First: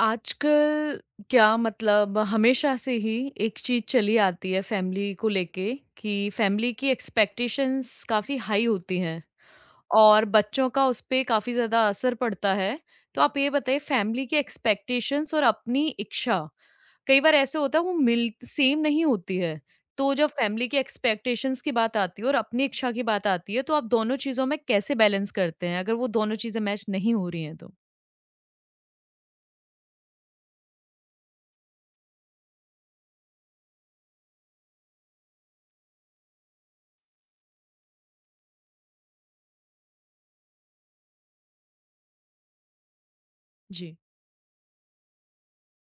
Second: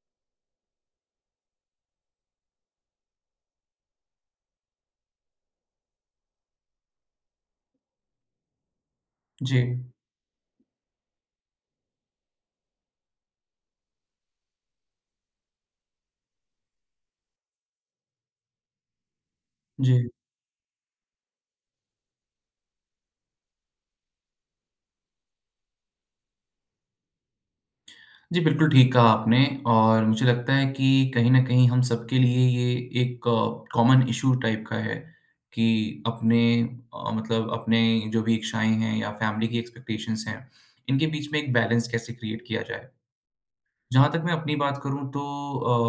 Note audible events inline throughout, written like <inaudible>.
आजकल क्या मतलब हमेशा से ही एक चीज़ चली आती है फैमिली को लेके कि फैमिली की एक्सपेक्टेशंस काफ़ी हाई होती हैं जी, और बच्चों का उस पे काफ़ी ज़्यादा असर पड़ता है। तो आप ये बताइए फैमिली की एक्सपेक्टेशंस और अपनी इच्छा, कई बार ऐसे होता है वो मिल सेम नहीं होती है। जी। तो जब फैमिली की एक्सपेक्टेशंस की बात आती है और अपनी इच्छा की बात आती है तो आप दोनों चीज़ों में कैसे बैलेंस करते हैं? अगर वो दोनों चीज़ें मैच नहीं हो रही हैं तो? जी, बिल्कुल ठीक कहा आपने। और मुझे लगता है कि कहीं न कहीं हम सबके लिए ये एक कॉमन इश्यू टाइप का है कि अपने अ, मतलब अपने जो भी इच्छाएँ हैं या फैमिली की एक्सपेक्टेशंस हैं, इनके बीच में एक बैलेंस कैसे क्रिएट किया जाए। जी। जहाँ तक मैं अपनी बात करूँ तो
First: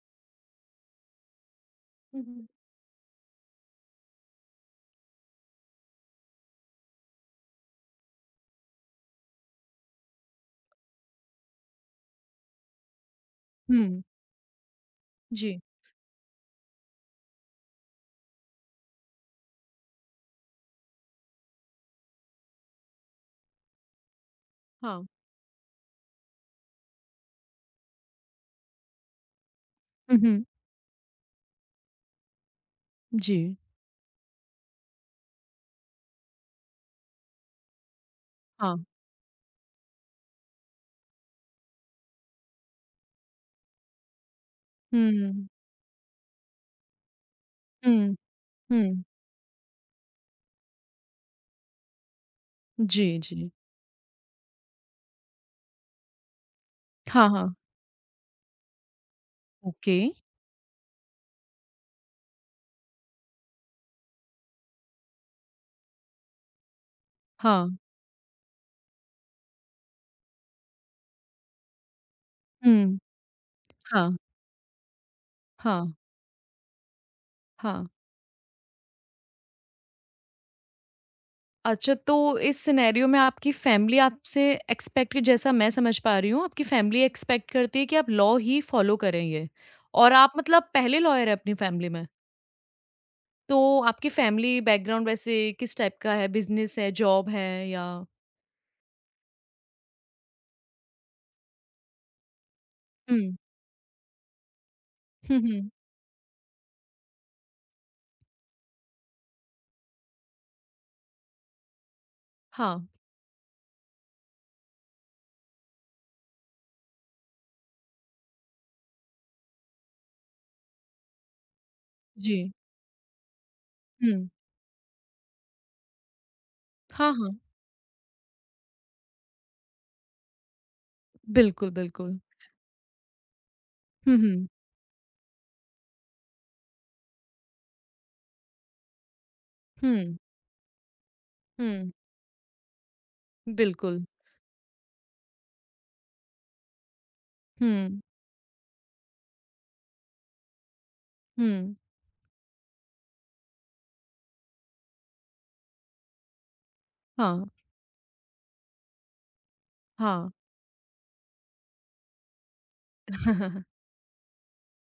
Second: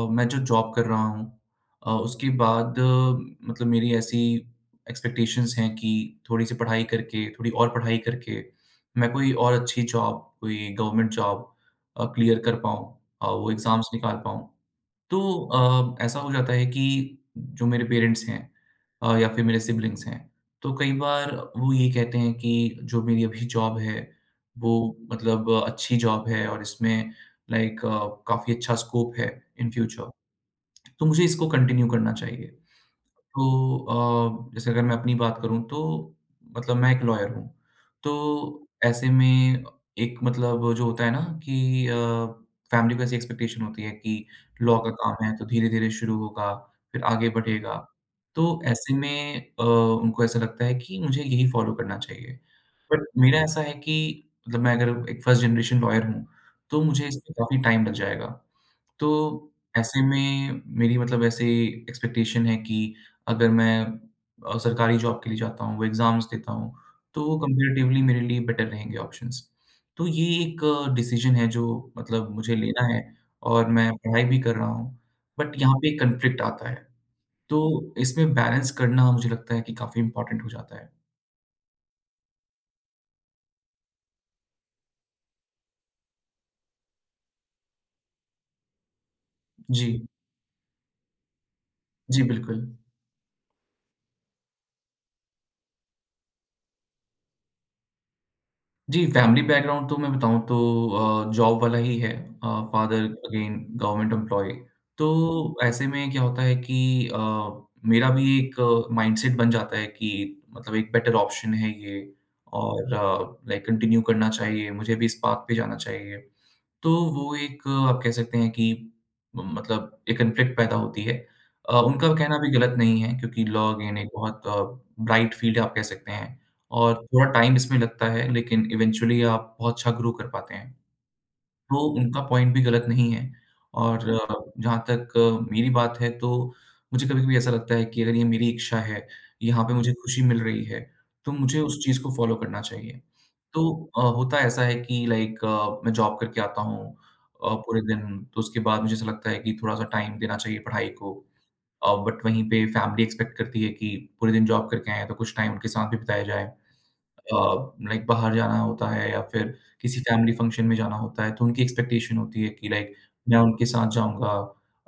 मैं जो जॉब कर रहा हूँ, हुँ, उसके हुँ। बाद मेरी ऐसी एक्सपेक्टेशंस हैं कि थोड़ी-सी पढ़ाई करके, थोड़ी और पढ़ाई करके, मैं कोई और अच्छी जॉब, कोई गवर्नमेंट जॉब क्लियर कर पाऊँ, वो एग्ज़ाम्स हुँ, निकाल पाऊँ। तो जी। ऐसा हो जाता है कि जो मेरे पेरेंट्स हैं या फिर मेरे सिब्लिंग्स हैं, तो कई बार वो ये कहते हैं कि जो मेरी अभी जॉब है, वो हाँ, मतलब अच्छी जॉब है और इसमें लाइक काफ़ी अच्छा स्कोप है इन फ्यूचर, हुँ, हुँ। तो मुझे इसको कंटिन्यू करना चाहिए। जी, तो जैसे अगर मैं अपनी बात करूँ तो मतलब मैं एक लॉयर हूँ। तो हाँ। ऐसे में एक मतलब जो होता है ना कि फैमिली को ऐसी एक्सपेक्टेशन होती है कि लॉ का काम है तो हुँ, धीरे-धीरे शुरू होगा, फिर आगे बढ़ेगा। हुँ, तो ऐसे हुँ। में उनको ऐसा लगता है कि मुझे यही फॉलो करना चाहिए। बट जी, मेरा जी। ऐसा है कि मतलब मैं अगर एक फर्स्ट जनरेशन लॉयर हूँ, तो मुझे हाँ, इसमें हाँ। काफ़ी टाइम लग जाएगा। तो ओके। ऐसे में मेरी मतलब ऐसे एक्सपेक्टेशन है कि अगर मैं सरकारी जॉब के लिए जाता हूँ, वो एग्ज़ाम्स देता हूँ, तो वो हाँ, कंपैरेटिवली मेरे लिए बेटर रहेंगे ऑप्शंस। तो ये एक डिसीज़न है जो मतलब मुझे लेना हुँ, है और मैं हाँ, पढ़ाई भी कर रहा हूँ, बट यहाँ हाँ, पे कॉन्फ्लिक्ट आता है। तो हाँ। इसमें बैलेंस करना मुझे लगता है कि काफ़ी इम्पोर्टेंट हो जाता है। अच्छा तो इस सिनेरियो में आपकी फैमिली आपसे एक्सपेक्ट जैसा मैं समझ पा रही हूँ, आपकी फैमिली एक्सपेक्ट करती है कि आप लॉ ही फॉलो करें ये जी। और आप मतलब पहले लॉयर हैं अपनी फैमिली में। जी, बिल्कुल। तो आपकी फैमिली बैकग्राउंड वैसे किस टाइप का है? बिज़नेस है, जॉब है या जी, फैमिली बैकग्राउंड तो मैं बताऊँ तो जॉब वाला ही है, फादर हुँ, अगेन गवर्नमेंट एम्प्लॉयी। तो हुँ, हुँ। ऐसे में क्या होता है कि मेरा भी एक माइंडसेट बन जाता है कि मतलब एक बेटर ऑप्शन है ये हाँ, और लाइक कंटिन्यू करना चाहिए, मुझे भी इस पाथ पे जाना चाहिए। तो वो एक आप कह सकते हैं कि मतलब एक कॉन्फ्लिक्ट पैदा होती है। उनका कहना भी जी। गलत नहीं है क्योंकि लॉ अगेन एक हुँ। बहुत ब्राइट फ़ील्ड आप कह सकते हैं और हाँ, थोड़ा हाँ। टाइम इसमें लगता है लेकिन इवेंचुअली आप बहुत अच्छा ग्रो कर पाते हैं। बिल्कुल, तो बिल्कुल। उनका पॉइंट भी गलत नहीं है और हुँ, हुँ। जहाँ तक मेरी बात है तो मुझे कभी-कभी ऐसा लगता है कि अगर ये मेरी इच्छा है, यहाँ पे मुझे हुँ, खुशी मिल रही है, तो मुझे उस हुँ, चीज़ को फ़ॉलो करना चाहिए। तो बिल्कुल। होता ऐसा है कि लाइक मैं जॉब करके आता हूँ पूरे हुँ, दिन, तो उसके बाद मुझे ऐसा लगता है कि थोड़ा-सा टाइम देना चाहिए पढ़ाई को, हुँ, बट वहीं पे फैमिली एक्सपेक्ट करती है कि पूरे दिन जॉब करके आए हैं, तो कुछ टाइम उनके साथ भी बिताया जाए। अ, हाँ, लाइक बाहर जाना होता है या फिर किसी हाँ। फैमिली फंक्शन में जाना होता है, तो उनकी एक्सपेक्टेशन होती है कि लाइक मैं उनके <laughs> साथ जाऊँगा,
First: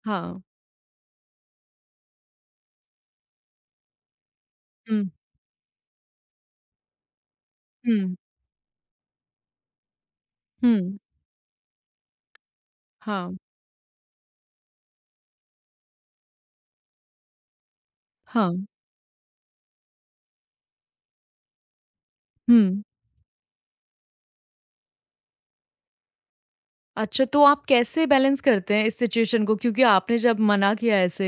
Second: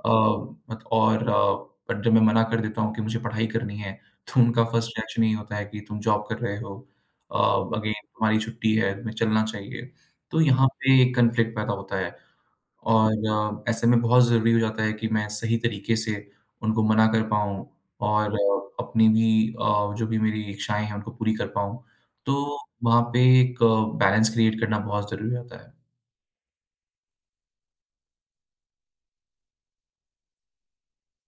अ, हाँ, मत और अ, बट जब मैं मना कर देता हूँ कि मुझे पढ़ाई करनी है, तो उनका फर्स्ट हुँ, रिएक्शन यही होता है कि तुम जॉब कर रहे हो, अ, अगेन हुँ, तुम्हारी छुट्टी है, तुम्हें चलना चाहिए। तो यहाँ हुँ, पे एक कॉन्फ्लिक्ट पैदा होता है। और हाँ, ऐसे में बहुत ज़रूरी हो जाता है कि मैं सही तरीके से उनको मना कर पाऊँ और हाँ, अपनी भी जो भी मेरी इच्छाएँ हैं, उनको पूरी कर पाऊँ। तो हुँ। वहाँ पे एक बैलेंस क्रिएट करना बहुत ज़रूरी होता है। अच्छा, तो आप कैसे बैलेंस करते हैं इस सिचुएशन को? क्योंकि आपने जब मना किया ऐसे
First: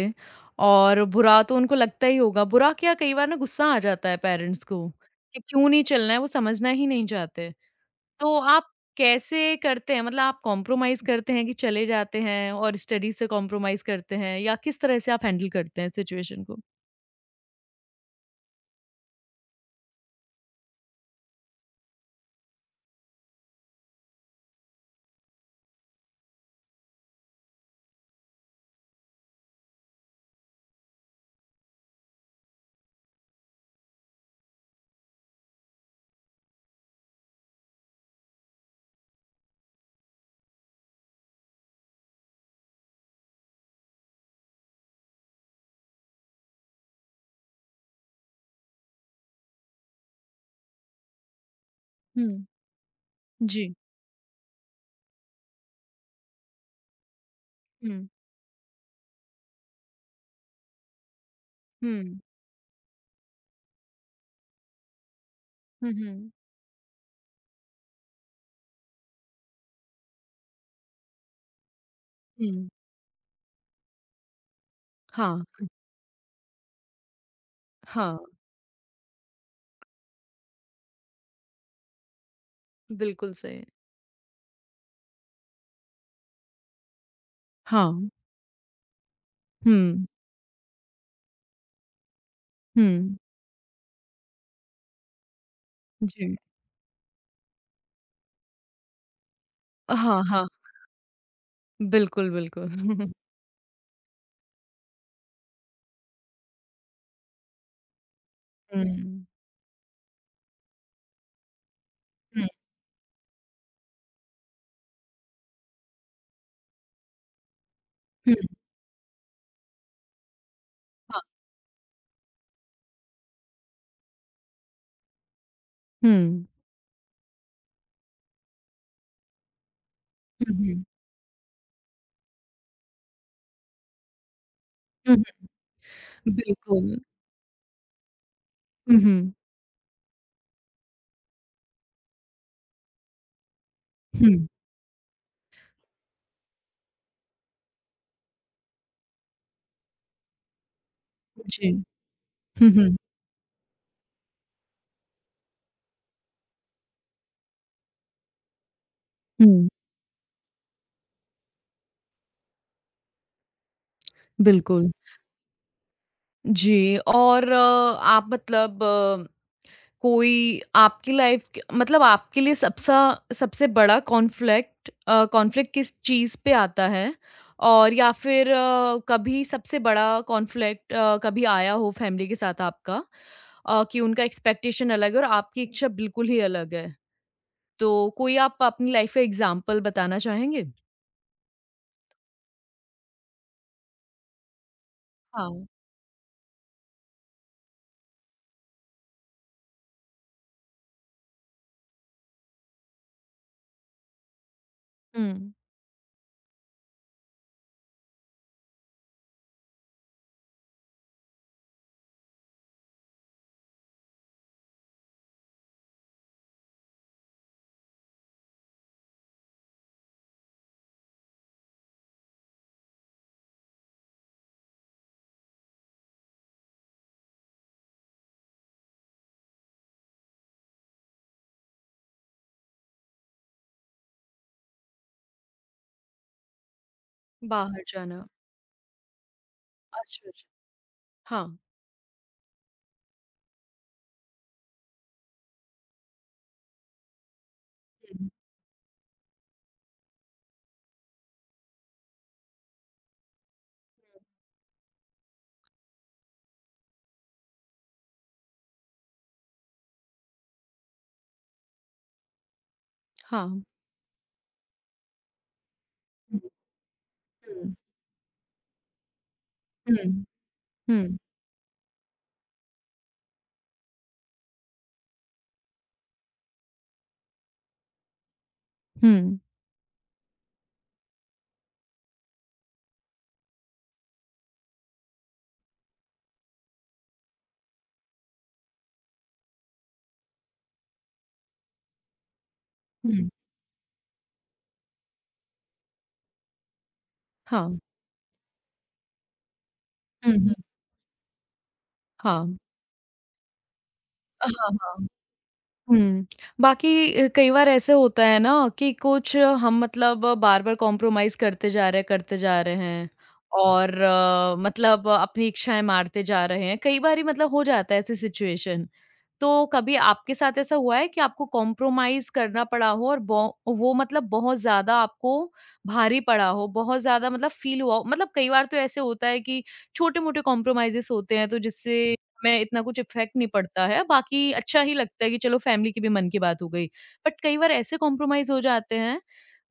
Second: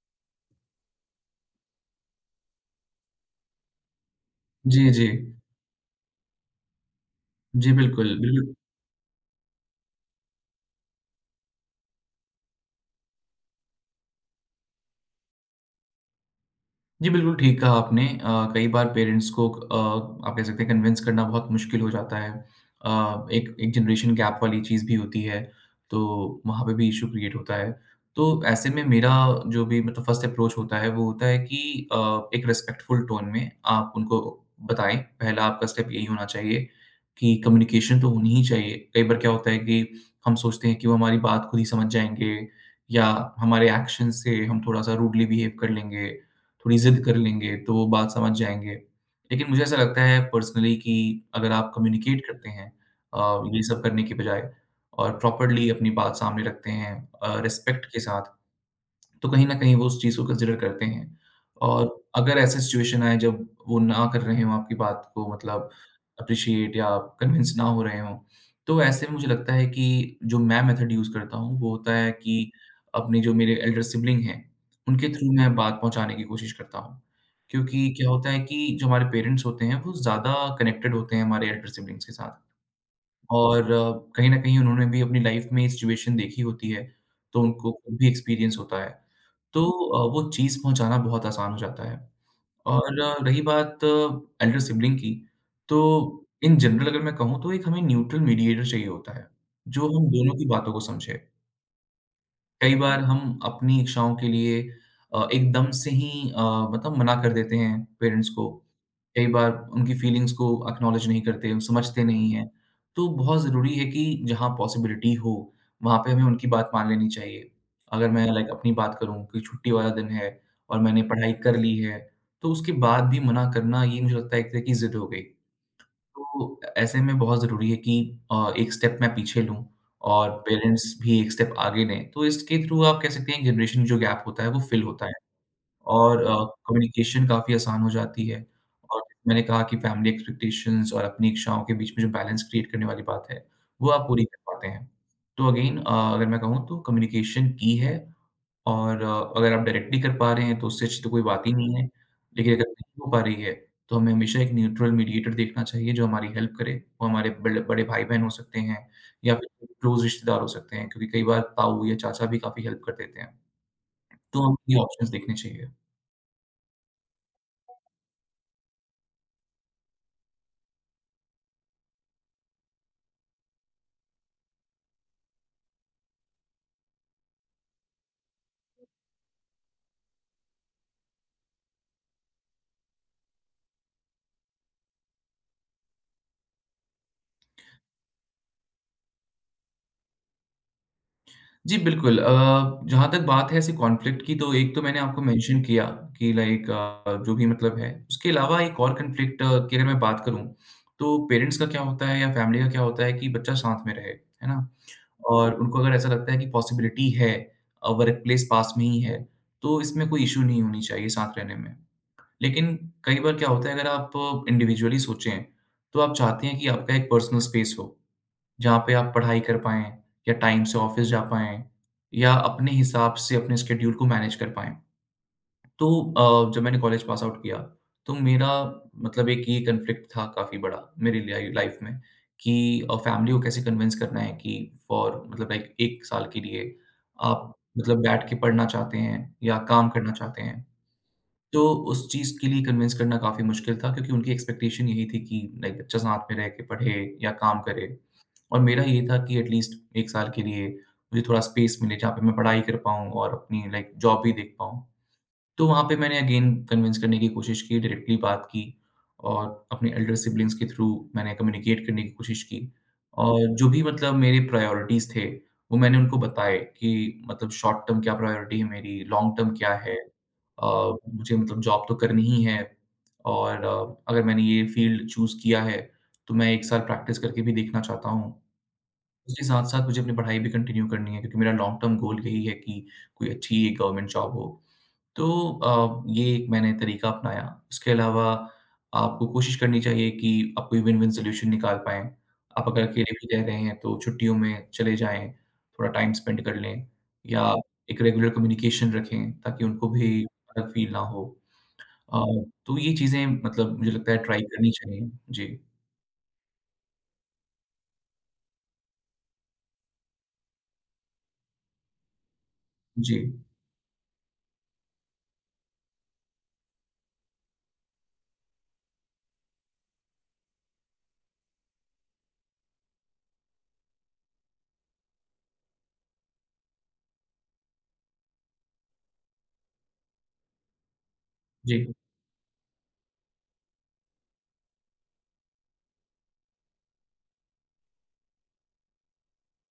और बुरा तो उनको लगता ही होगा। बुरा क्या, कई बार ना गुस्सा आ जाता है पेरेंट्स को जी, जी। कि क्यों नहीं चलना है, वो समझना ही नहीं चाहते। जी, बिल्कुल। तो बिल्कुल। आप कैसे करते हैं? मतलब आप कॉम्प्रोमाइज़ करते हैं कि चले जाते हैं और स्टडी से कॉम्प्रोमाइज़ करते हैं या किस तरह से आप हैंडल करते हैं सिचुएशन को? जी, बिल्कुल ठीक कहा आपने। कई बार पेरेंट्स को आप कह सकते हैं कन्विंस करना बहुत मुश्किल हो जाता है। एक एक जनरेशन गैप वाली चीज़ भी होती है, तो वहाँ पे भी इश्यू क्रिएट होता है। तो ऐसे में मेरा जो भी मतलब फर्स्ट अप्रोच होता है, वो होता है कि एक रिस्पेक्टफुल टोन में आप उनको बताएँ। पहला आपका स्टेप यही होना चाहिए कि कम्युनिकेशन तो होनी ही चाहिए। कई बार क्या होता है कि हम सोचते हैं कि वो हमारी बात खुद ही समझ जाएँगे या हमारे एक्शन से हम थोड़ा-सा रूडली बिहेव कर लेंगे। थोड़ी ज़िद कर लेंगे तो वो बात समझ जाएँगे। लेकिन मुझे ऐसा लगता है पर्सनली कि अगर आप कम्युनिकेट हुँ, करते हैं ये जी। सब करने के बजाय और प्रॉपर्ली अपनी बात सामने रखते हैं रिस्पेक्ट के हुँ, साथ, तो कहीं न कहीं वो उस चीज़ को कंसिडर करते हैं। और हुँ, अगर ऐसा सिचुएशन आए जब वो ना कर रहे हों आपकी बात को मतलब हुँ, हुँ, एप्रिशिएट या कन्विंस ना हो रहे हों, तो ऐसे में मुझे लगता है कि जो मैं मेथड यूज़ करता हूँ वो होता है कि हुँ। अपने जो मेरे एल्डर सिबलिंग हैं, उनके थ्रू हाँ, मैं बात पहुँचाने की कोशिश करता हूँ। क्योंकि क्या हाँ, होता है कि जो हमारे पेरेंट्स होते हैं वो ज़्यादा कनेक्टेड होते हैं हमारे एल्डर सिबलिंग्स के साथ। बिल्कुल सही। और कहीं न कहीं उन्होंने भी अपनी लाइफ़ में ये सिचुएशन देखी होती है, तो उनको खुद भी हाँ, एक्सपीरियंस होता है। तो हुँ, वो चीज़ पहुँचाना बहुत आसान हो जाता है। और हुँ, रही बात एल्डर सिबलिंग की, तो जी। इन जनरल अगर मैं कहूँ तो एक हमें न्यूट्रल मीडिएटर चाहिए होता है, जो हम हाँ, दोनों की हाँ, बातों को समझे। बिल्कुल, बिल्कुल। कई बार <laughs> हम अपनी इच्छाओं के लिए एकदम से ही अ, मना कर देते हैं पेरेंट्स को। हुँ, हुँ, कई बार उनकी फीलिंग्स को एक्नॉलेज नहीं करते, समझते नहीं हैं। तो बहुत ज़रूरी है कि जहाँ पॉसिबिलिटी हो, वहाँ पे हमें उनकी बात मान लेनी चाहिए। अगर मैं हुँ, लाइक अपनी बात करूँ कि छुट्टी वाला दिन है और मैंने हाँ, पढ़ाई कर ली है, तो उसके बाद भी मना करना ये मुझे लगता है एक तरह की ज़िद हो गई। हुँ, तो ऐसे में बहुत ज़रूरी है कि एक स्टेप मैं पीछे लूँ और हुँ, हुँ, पेरेंट्स भी एक स्टेप आगे लें। तो इसके थ्रू आप कह सकते हैं जनरेशन जो गैप होता है वो फ़िल होता है हुँ, और बिल्कुल। कम्युनिकेशन काफ़ी आसान हो जाती है, हुँ, और हुँ, मैंने कहा कि फैमिली एक्सपेक्टेशंस और अपनी इच्छाओं के बीच में जो बैलेंस क्रिएट करने वाली बात है, वो आप पूरी हुँ, कर पाते हैं। तो अगेन अगर मैं कहूँ तो कम्युनिकेशन की है, और अगर आप डायरेक्टली कर पा रहे हैं तो उससे अच्छी तो कोई बात ही जी। नहीं है, लेकिन अगर हुँ, हुँ, नहीं हो पा रही है, तो हमें हमेशा एक न्यूट्रल मीडिएटर देखना चाहिए जो हमारी हेल्प करे। वो हमारे बड़े बड़े भाई-बहन हो सकते हैं या फिर हुँ, क्लोज़ रिश्तेदार हो सकते हैं क्योंकि कई बार ताऊ या चाचा भी काफ़ी हेल्प कर देते हैं। तो हमें ये बिल्कुल। ऑप्शंस देखने चाहिए। जी और आप मतलब कोई आपकी लाइफ के मतलब आपके लिए सबसा सबसे बड़ा कॉन्फ्लिक्ट कॉन्फ्लिक्ट किस चीज़ पे आता है? और या फिर कभी सबसे बड़ा कॉन्फ्लिक्ट कभी आया हो फैमिली के साथ आपका कि उनका एक्सपेक्टेशन अलग है और आपकी इच्छा बिल्कुल ही अलग है? तो कोई आप अपनी लाइफ का एग्ज़ाम्पल बताना चाहेंगे? जी, बिल्कुल। जहाँ तक बात है ऐसे कॉन्फ्लिक्ट की, तो एक तो मैंने आपको मेंशन हाँ। किया कि लाइक जो भी मतलब है। उसके अलावा एक और कॉन्फ्लिक्ट की अगर मैं बात करूँ, तो पेरेंट्स का क्या होता है या फैमिली का क्या होता है कि बच्चा साथ में रहे, है ना? हुँ, और उनको अगर ऐसा लगता है कि पॉसिबिलिटी है, वर्क प्लेस पास में ही है, तो इसमें कोई इश्यू नहीं होनी चाहिए साथ रहने में। लेकिन कई बार क्या होता है अगर आप इंडिविजुअली सोचें, तो आप चाहते हैं कि आपका एक पर्सनल स्पेस हो, जहाँ पे आप पढ़ाई कर पाएँ या टाइम से ऑफ़िस जा पाएँ या अपने हिसाब से अपने स्केड्यूल को मैनेज कर पाएँ। तो जब मैंने कॉलेज पास आउट किया, तो मेरा मतलब एक ये कॉन्फ्लिक्ट था काफ़ी बड़ा मेरे लिए लाइफ में कि फैमिली को कैसे कन्विंस करना है कि फ़ॉर मतलब लाइक 1 साल के लिए आप बाहर जाना। बैठ के पढ़ना चाहते हैं या काम करना अच्छा, चाहते अच्छा। हैं। हाँ। तो उस चीज़ के लिए कन्विंस करना काफ़ी मुश्किल था क्योंकि उनकी एक्सपेक्टेशन यही थी कि लाइक बच्चा साथ में रह के पढ़े या काम करे, हुँ, और मेरा ये था कि एटलीस्ट 1 साल के लिए मुझे थोड़ा स्पेस मिले जहाँ पे मैं पढ़ाई कर पाऊँ और अपनी लाइक जॉब भी देख पाऊँ। तो वहाँ पे मैंने अगेन कन्विंस करने की कोशिश की, डायरेक्टली बात की और अपने एल्डर सिब्लिंग्स के थ्रू मैंने कम्युनिकेट करने की कोशिश की, और हाँ। जो भी मतलब मेरे प्रायोरिटीज़ थे, वो मैंने उनको हुँ, बताए कि मतलब हुँ, शॉर्ट टर्म क्या प्रायोरिटी है मेरी, लॉन्ग टर्म क्या है। हुँ। 嗯，मुझे मतलब जॉब तो करनी ही है, और अगर मैंने ये फ़ील्ड चूज़ किया है, तो मैं 1 साल प्रैक्टिस करके भी देखना चाहता हूँ। 嗯，嗯。उसके साथ-साथ मुझे अपनी पढ़ाई भी कंटिन्यू करनी है क्योंकि मेरा लॉन्ग टर्म गोल यही है कि कोई अच्छी गवर्नमेंट जॉब हो। तो ये एक मैंने तरीका अपनाया। उसके अलावा आपको कोशिश करनी चाहिए कि आप कोई विन-विन सॉल्यूशन निकाल पाएँ। आप अगर अकेले भी 嗯，रह रहे हैं तो छुट्टियों में चले जाएँ, थोड़ा टाइम स्पेंड कर लें या 好，嗯 एक रेगुलर कम्युनिकेशन रखें ताकि उनको भी 嗯嗯 अलग फील ना हो। अ, 好，<laughs> तो ये चीज़ें मतलब मुझे लगता है ट्राई 啊，करनी 好好。चाहिए। जी। हुँ। बाकी कई बार ऐसे होता है ना कि कुछ हम मतलब बार-बार कॉम्प्रोमाइज़ करते जा रहे हैं, करते जा रहे हैं जी। और मतलब अपनी इच्छाएँ मारते जा रहे हैं। कई बारी मतलब हो जाता है ऐसी सिचुएशन। तो कभी आपके साथ ऐसा हुआ है कि आपको कॉम्प्रोमाइज़ करना पड़ा हो और बो वो मतलब बहुत ज़्यादा आपको भारी पड़ा हो, बहुत ज़्यादा मतलब फ़ील हुआ हो? मतलब कई बार तो ऐसे होता है कि छोटे-मोटे कॉम्प्रोमाइज़ेज़ होते हैं तो जी। जिससे में इतना कुछ इफ़ेक्ट नहीं पड़ता है, बाकी अच्छा ही लगता है कि चलो फैमिली की भी मन की बात हो गई। बट कई बार ऐसे कॉम्प्रोमाइज़ हो जाते हैं,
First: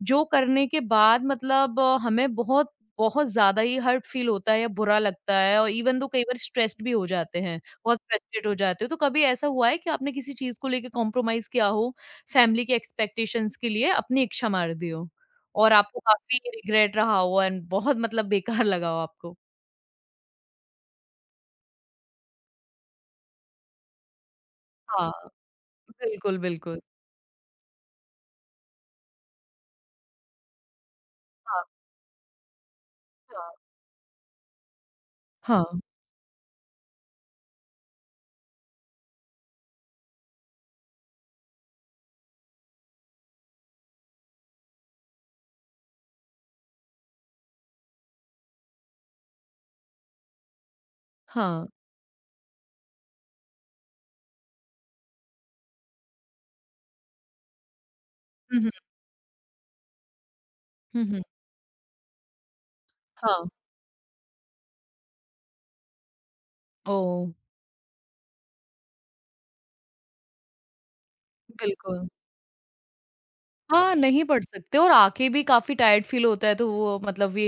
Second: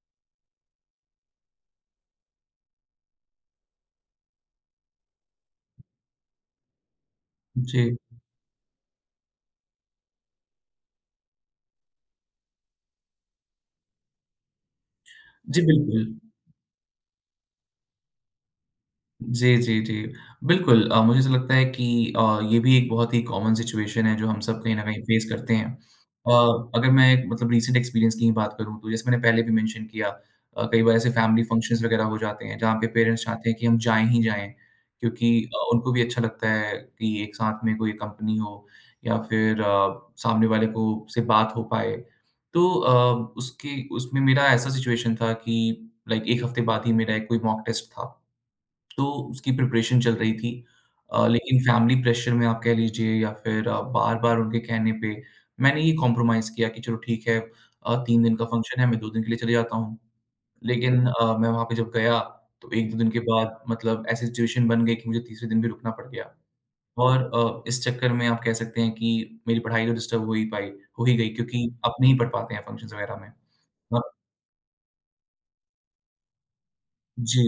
जो करने के बाद मतलब हमें बहुत बहुत ज़्यादा ही हर्ट फ़ील होता है या बुरा लगता है और इवन दो कई बार स्ट्रेस्ड भी हो जाते हैं, जी। बहुत फ्रस्ट्रेट हो जाते हो। तो कभी ऐसा हुआ है कि आपने किसी चीज़ को लेके कॉम्प्रोमाइज़ किया हो, फैमिली के एक्सपेक्टेशंस के लिए अपनी इच्छा मार दी हो? जी, और आपको बिल्कुल। काफ़ी रिग्रेट रहा हो एंड बहुत मतलब बेकार <laughs> लगा हो आपको? जी, जी, जी। बिल्कुल मुझे ऐसा लगता है कि ये भी एक बहुत ही कॉमन सिचुएशन है जो हम सब कहीं न कहीं हाँ, फेस करते हैं। बिल्कुल, अ, बिल्कुल। अगर मैं मतलब रीसेंट एक्सपीरियंस की ही बात करूँ तो जैसे मैंने पहले भी मेंशन किया। कई बार ऐसे फैमिली हाँ, फंक्शंस वगैरह हो जाते हैं जहाँ पे पेरेंट्स हाँ। चाहते हैं कि हम जाएँ ही जाएँ, क्योंकि हाँ। उनको भी अच्छा लगता है कि एक साथ में कोई कंपनी हो या फिर सामने वाले को से बात हो पाए। तो उसके उसमें मेरा ऐसा सिचुएशन था कि लाइक 1 हफ्ते बाद ही मेरा एक कोई मॉक टेस्ट था। तो उसकी प्रिपरेशन चल रही थी। लेकिन हाँ। फैमिली प्रेशर में आप कह लीजिए या फिर बार-बार उनके कहने पे मैंने ये कॉम्प्रोमाइज़ किया कि चलो ठीक है, 3 दिन का हुँ, हुँ। फंक्शन है, मैं 2 दिन के लिए चले जाता हूँ। हुँ, लेकिन हुँ। मैं वहाँ पे जब गया तो 1-2 दिन के हाँ। बाद मतलब ऐसी सिचुएशन बन गई कि मुझे तीसरे दिन भी रुकना पड़ गया। और ओह! इस चक्कर में आप कह सकते हैं कि मेरी पढ़ाई तो डिस्टर्ब हो ही गई, क्योंकि आप बिल्कुल। नहीं पढ़ पाते हैं फंक्शंस वगैरह में। हाँ, अ, नहीं पढ़ सकते और आके भी काफ़ी टायर्ड फ़ील होता है तो वो मतलब जी। We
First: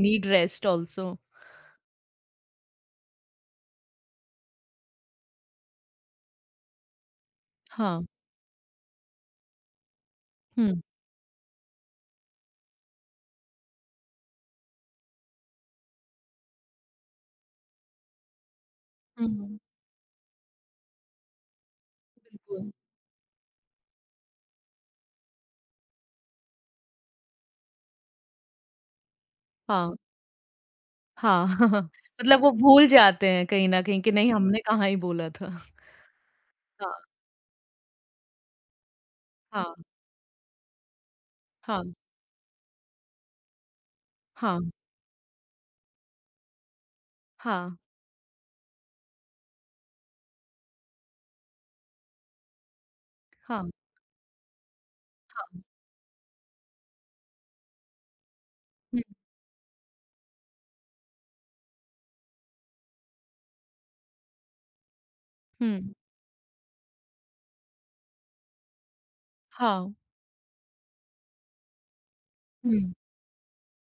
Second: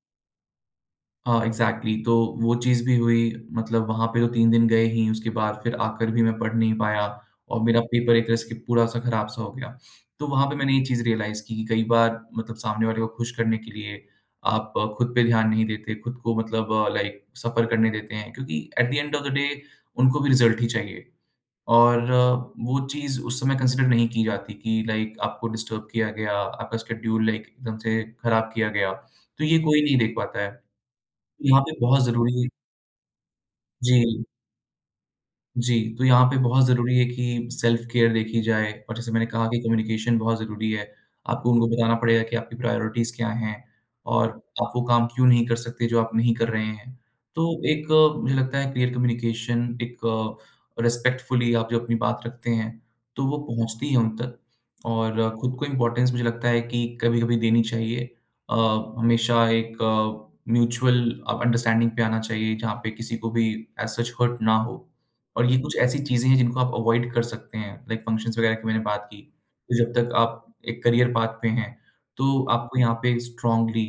need rest also. हाँ, एग्ज़ैक्टली। तो वो चीज़ भी हुई, मतलब वहाँ पे तो 3 दिन गए ही, उसके बाद फिर आकर भी मैं पढ़ नहीं पाया और मेरा हाँ। पेपर एक तरह से पूरा-सा खराब-सा हो गया। तो वहाँ पे मैंने हुँ। ये चीज़ रियलाइज़ की कि कई बार मतलब सामने वाले को खुश करने के लिए आप खुद पे ध्यान नहीं देते, खुद को मतलब लाइक सफ़र करने देते हैं, क्योंकि at the end of the day हुँ, उनको भी रिज़ल्ट ही चाहिए और बिल्कुल। वो चीज़ उस समय कंसिडर नहीं की जाती कि लाइक आपको डिस्टर्ब किया गया, आपका शेड्यूल लाइक एकदम से खराब किया गया। तो ये कोई हाँ, नहीं देख पाता है। हाँ। यहाँ पे <laughs> बहुत मतलब ज़रूरी है। वो भूल जाते हैं कहीं न जी। कहीं कि नहीं हमने कहाँ ही बोला था। जी, तो यहाँ पे बहुत हाँ, ज़रूरी है कि सेल्फ केयर देखी जाए और जैसे मैंने कहा कि हाँ, कम्युनिकेशन बहुत ज़रूरी है। आपको उनको हाँ, बताना पड़ेगा कि आपकी प्रायोरिटीज़ क्या हैं और हाँ, आप वो काम क्यों नहीं कर सकते जो आप नहीं कर रहे हैं। तो हाँ, एक मुझे लगता है क्लियर कम्युनिकेशन, एक रिस्पेक्टफुली आप जो अपनी बात रखते हैं, तो वो हाँ, पहुँचती है उन तक और खुद हाँ। को इम्पोर्टेंस मुझे लगता है कि कभी-कभी देनी चाहिए। अ, हुँ, हमेशा एक म्यूचुअल अंडरस्टैंडिंग पे आना चाहिए जहाँ पे किसी को भी एज़ सच हर्ट ना हो। और ये हुँ। कुछ ऐसी चीज़ें हैं जिनको आप अवॉइड कर सकते हैं, लाइक फंक्शंस वगैरह की मैंने बात की। तो हाँ, जब तक आप एक करियर पाथ पे हैं, तो आपको हुँ, यहाँ पे स्ट्रॉन्गली,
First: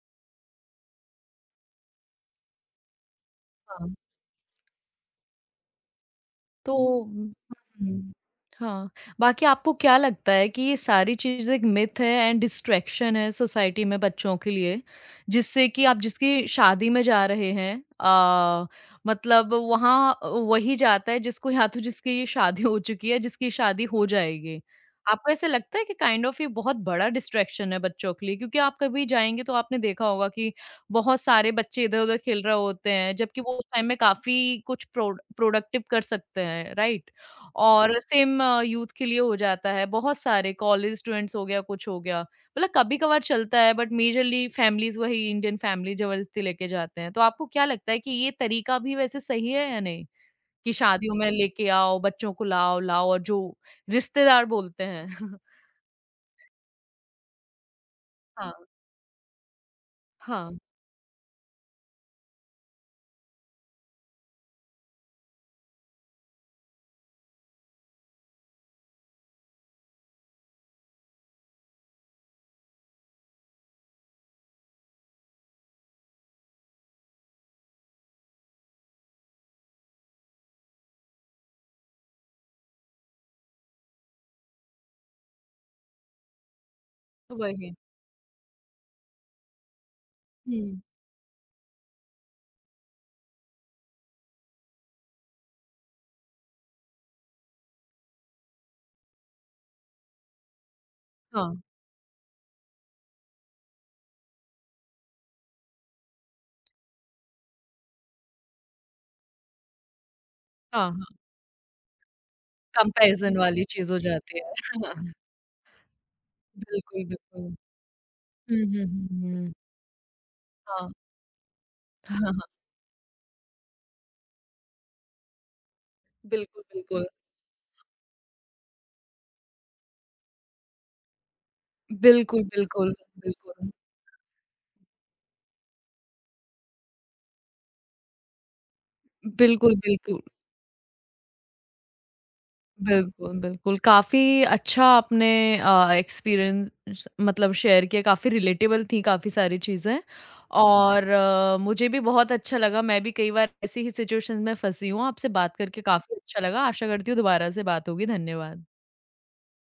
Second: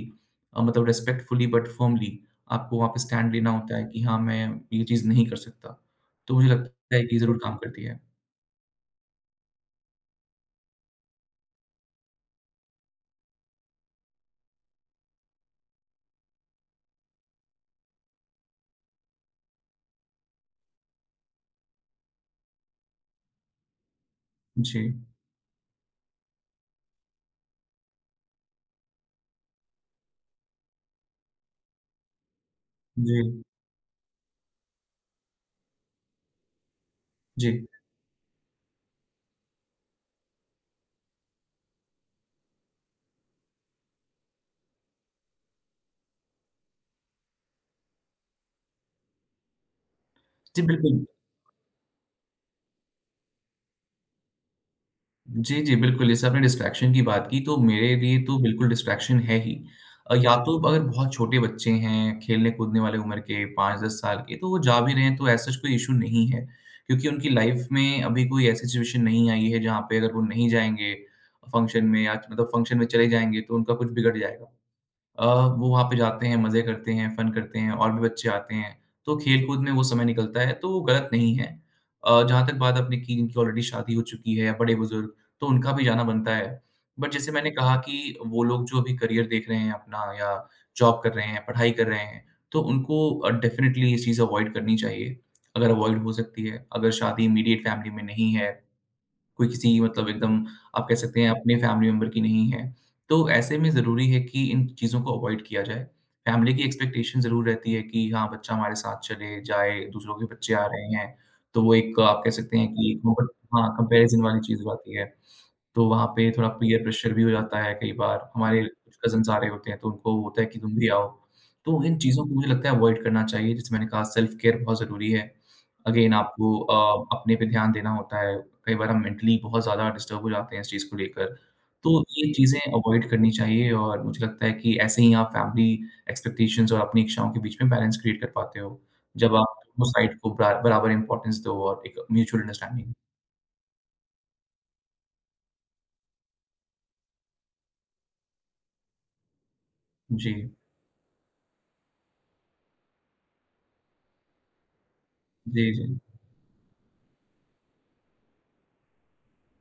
मतलब रिस्पेक्टफुली बट फर्मली आपको वहाँ पे स्टैंड लेना होता है हाँ। कि हाँ, मैं ये चीज़ नहीं कर सकता। तो मुझे तो लगता है कि उम, ज़रूर काम करती है। हुँ। हाँ, बाकी आपको क्या लगता है कि ये सारी चीज़ एक मिथ है एंड डिस्ट्रैक्शन है सोसाइटी में बच्चों के लिए, जिससे कि आप जिसकी शादी में जा रहे हैं अ, मतलब वहाँ वही जाता है जिसको या तो जिसकी शादी हो चुकी है, जिसकी शादी हो जाएगी। जी, आपको ऐसा लगता है कि काइंड ऑफ ये बहुत बड़ा डिस्ट्रैक्शन है बच्चों के लिए? क्योंकि आप कभी जाएँगे तो आपने देखा होगा कि बहुत सारे बच्चे इधर-उधर खेल रहे होते हैं, जबकि जी, वो उस टाइम में काफ़ी कुछ प्रोडक्टिव कर सकते हैं, राइट? जी। और सेम यूथ के लिए हो जाता है, बहुत सारे कॉलेज स्टूडेंट्स हो गया, कुछ हो गया। मतलब कभी-कभार चलता है बट मेजरली फैमिलीज़ वही इंडियन फैमिली ज़बरदस्ती लेके जाते हैं। तो आपको क्या लगता है कि ये तरीका भी वैसे सही है या नहीं? जी, कि बिल्कुल। शादियों में लेके आओ, बच्चों को लाओ लाओ और जो रिश्तेदार बोलते हैं। <laughs> जी, जी, बिल्कुल, जैसे आपने डिस्ट्रैक्शन की बात की, तो मेरे लिए तो हाँ, बिल्कुल डिस्ट्रैक्शन है ही। या हाँ, तो अगर बहुत छोटे बच्चे हैं, खेलने-कूदने वाले उम्र के 5-10 साल के, तो वो जा भी रहे हैं, तो ऐसा कोई इश्यू नहीं है, क्योंकि उनकी लाइफ़ में अभी कोई ऐसी सिचुएशन नहीं आई है, जहाँ पे अगर वो नहीं जाएँगे फंक्शन में या मतलब फंक्शन में चले जाएँगे, तो उनका कुछ बिगड़ जाएगा। अ, वो वहाँ पे जाते हैं, मज़े करते हैं, फ़न करते हैं और भी बच्चे आते हैं, तो खेल-कूद में वो समय निकलता है, तो वो गलत नहीं है। जहाँ तक बात आपने की जिनकी ऑलरेडी शादी हो चुकी है, बड़े-बुज़ुर्ग, तो उनका भी जाना बनता है। बट जैसे मैंने वही। कहा कि वो लोग जो अभी करियर देख रहे हैं अपना या हुँ, जॉब कर रहे हैं, पढ़ाई कर रहे हैं, तो उनको डेफ़िनिटली ये चीज़ अवॉइड करनी चाहिए, अगर अवॉइड हो सकती है। अगर शादी इमीडिएट फ़ैमिली में नहीं है, कोई किसी मतलब एकदम आप कह सकते हैं हाँ, अपने फैमिली मेंबर की नहीं है। तो ऐसे में ज़रूरी है कि इन चीज़ों को अवॉइड किया जाए। फैमिली की एक्सपेक्टेशन ज़रूर रहती है कि हाँ, बच्चा हमारे साथ चले, जाए, दूसरों के बच्चे आ रहे हाँ। हैं, तो वो एक आप कह सकते हैं कि एक, कंपैरिज़न वाली हाँ, चीज़ हो कंपैरिज़न जाती वाली है। चीज़ हो जाती है। <laughs> तो वहाँ पे थोड़ा पीयर बिल्कुल, प्रेशर भी हो बिल्कुल। जाता है कई बार, हमारे हुँ, हुँ, कुछ हुँ, कज़िन्स आ रहे हुँ। होते हैं तो उनको होता है कि तुम भी हाँ, आओ। तो इन <laughs> हाँ, चीज़ों को मुझे हाँ। लगता है अवॉइड करना चाहिए, जैसे मैंने कहा सेल्फ केयर बहुत ज़रूरी है। अगेन आपको बिल्कुल, बिल्कुल। अ, अपने पे ध्यान देना होता है, कई बार हम मेंटली बहुत ज़्यादा डिस्टर्ब हो जाते हैं इस चीज़ को लेकर। तो ये बिल्कुल, चीज़ें बिल्कुल, अवॉइड करनी बिल्कुल। चाहिए और मुझे लगता है कि ऐसे ही आप फैमिली एक्सपेक्टेशंस और अपनी इच्छाओं के बीच में बैलेंस क्रिएट कर पाते हो, जब आप बिल्कुल, दोनों साइड बिल्कुल। को बराबर इम्पोर्टेंस दो और एक म्यूचुअल अंडरस्टैंडिंग। बिल्कुल, बिल्कुल। काफ़ी अच्छा आपने एक्सपीरियंस मतलब शेयर किया, काफ़ी रिलेटेबल थी काफ़ी सारी चीज़ें जी। और मुझे भी बहुत अच्छा लगा। मैं भी कई बार ऐसी ही सिचुएशंस में फँसी हूँ। आपसे बात जी, करके काफ़ी जी। अच्छा लगा। आशा करती हूँ दोबारा से बात होगी। धन्यवाद।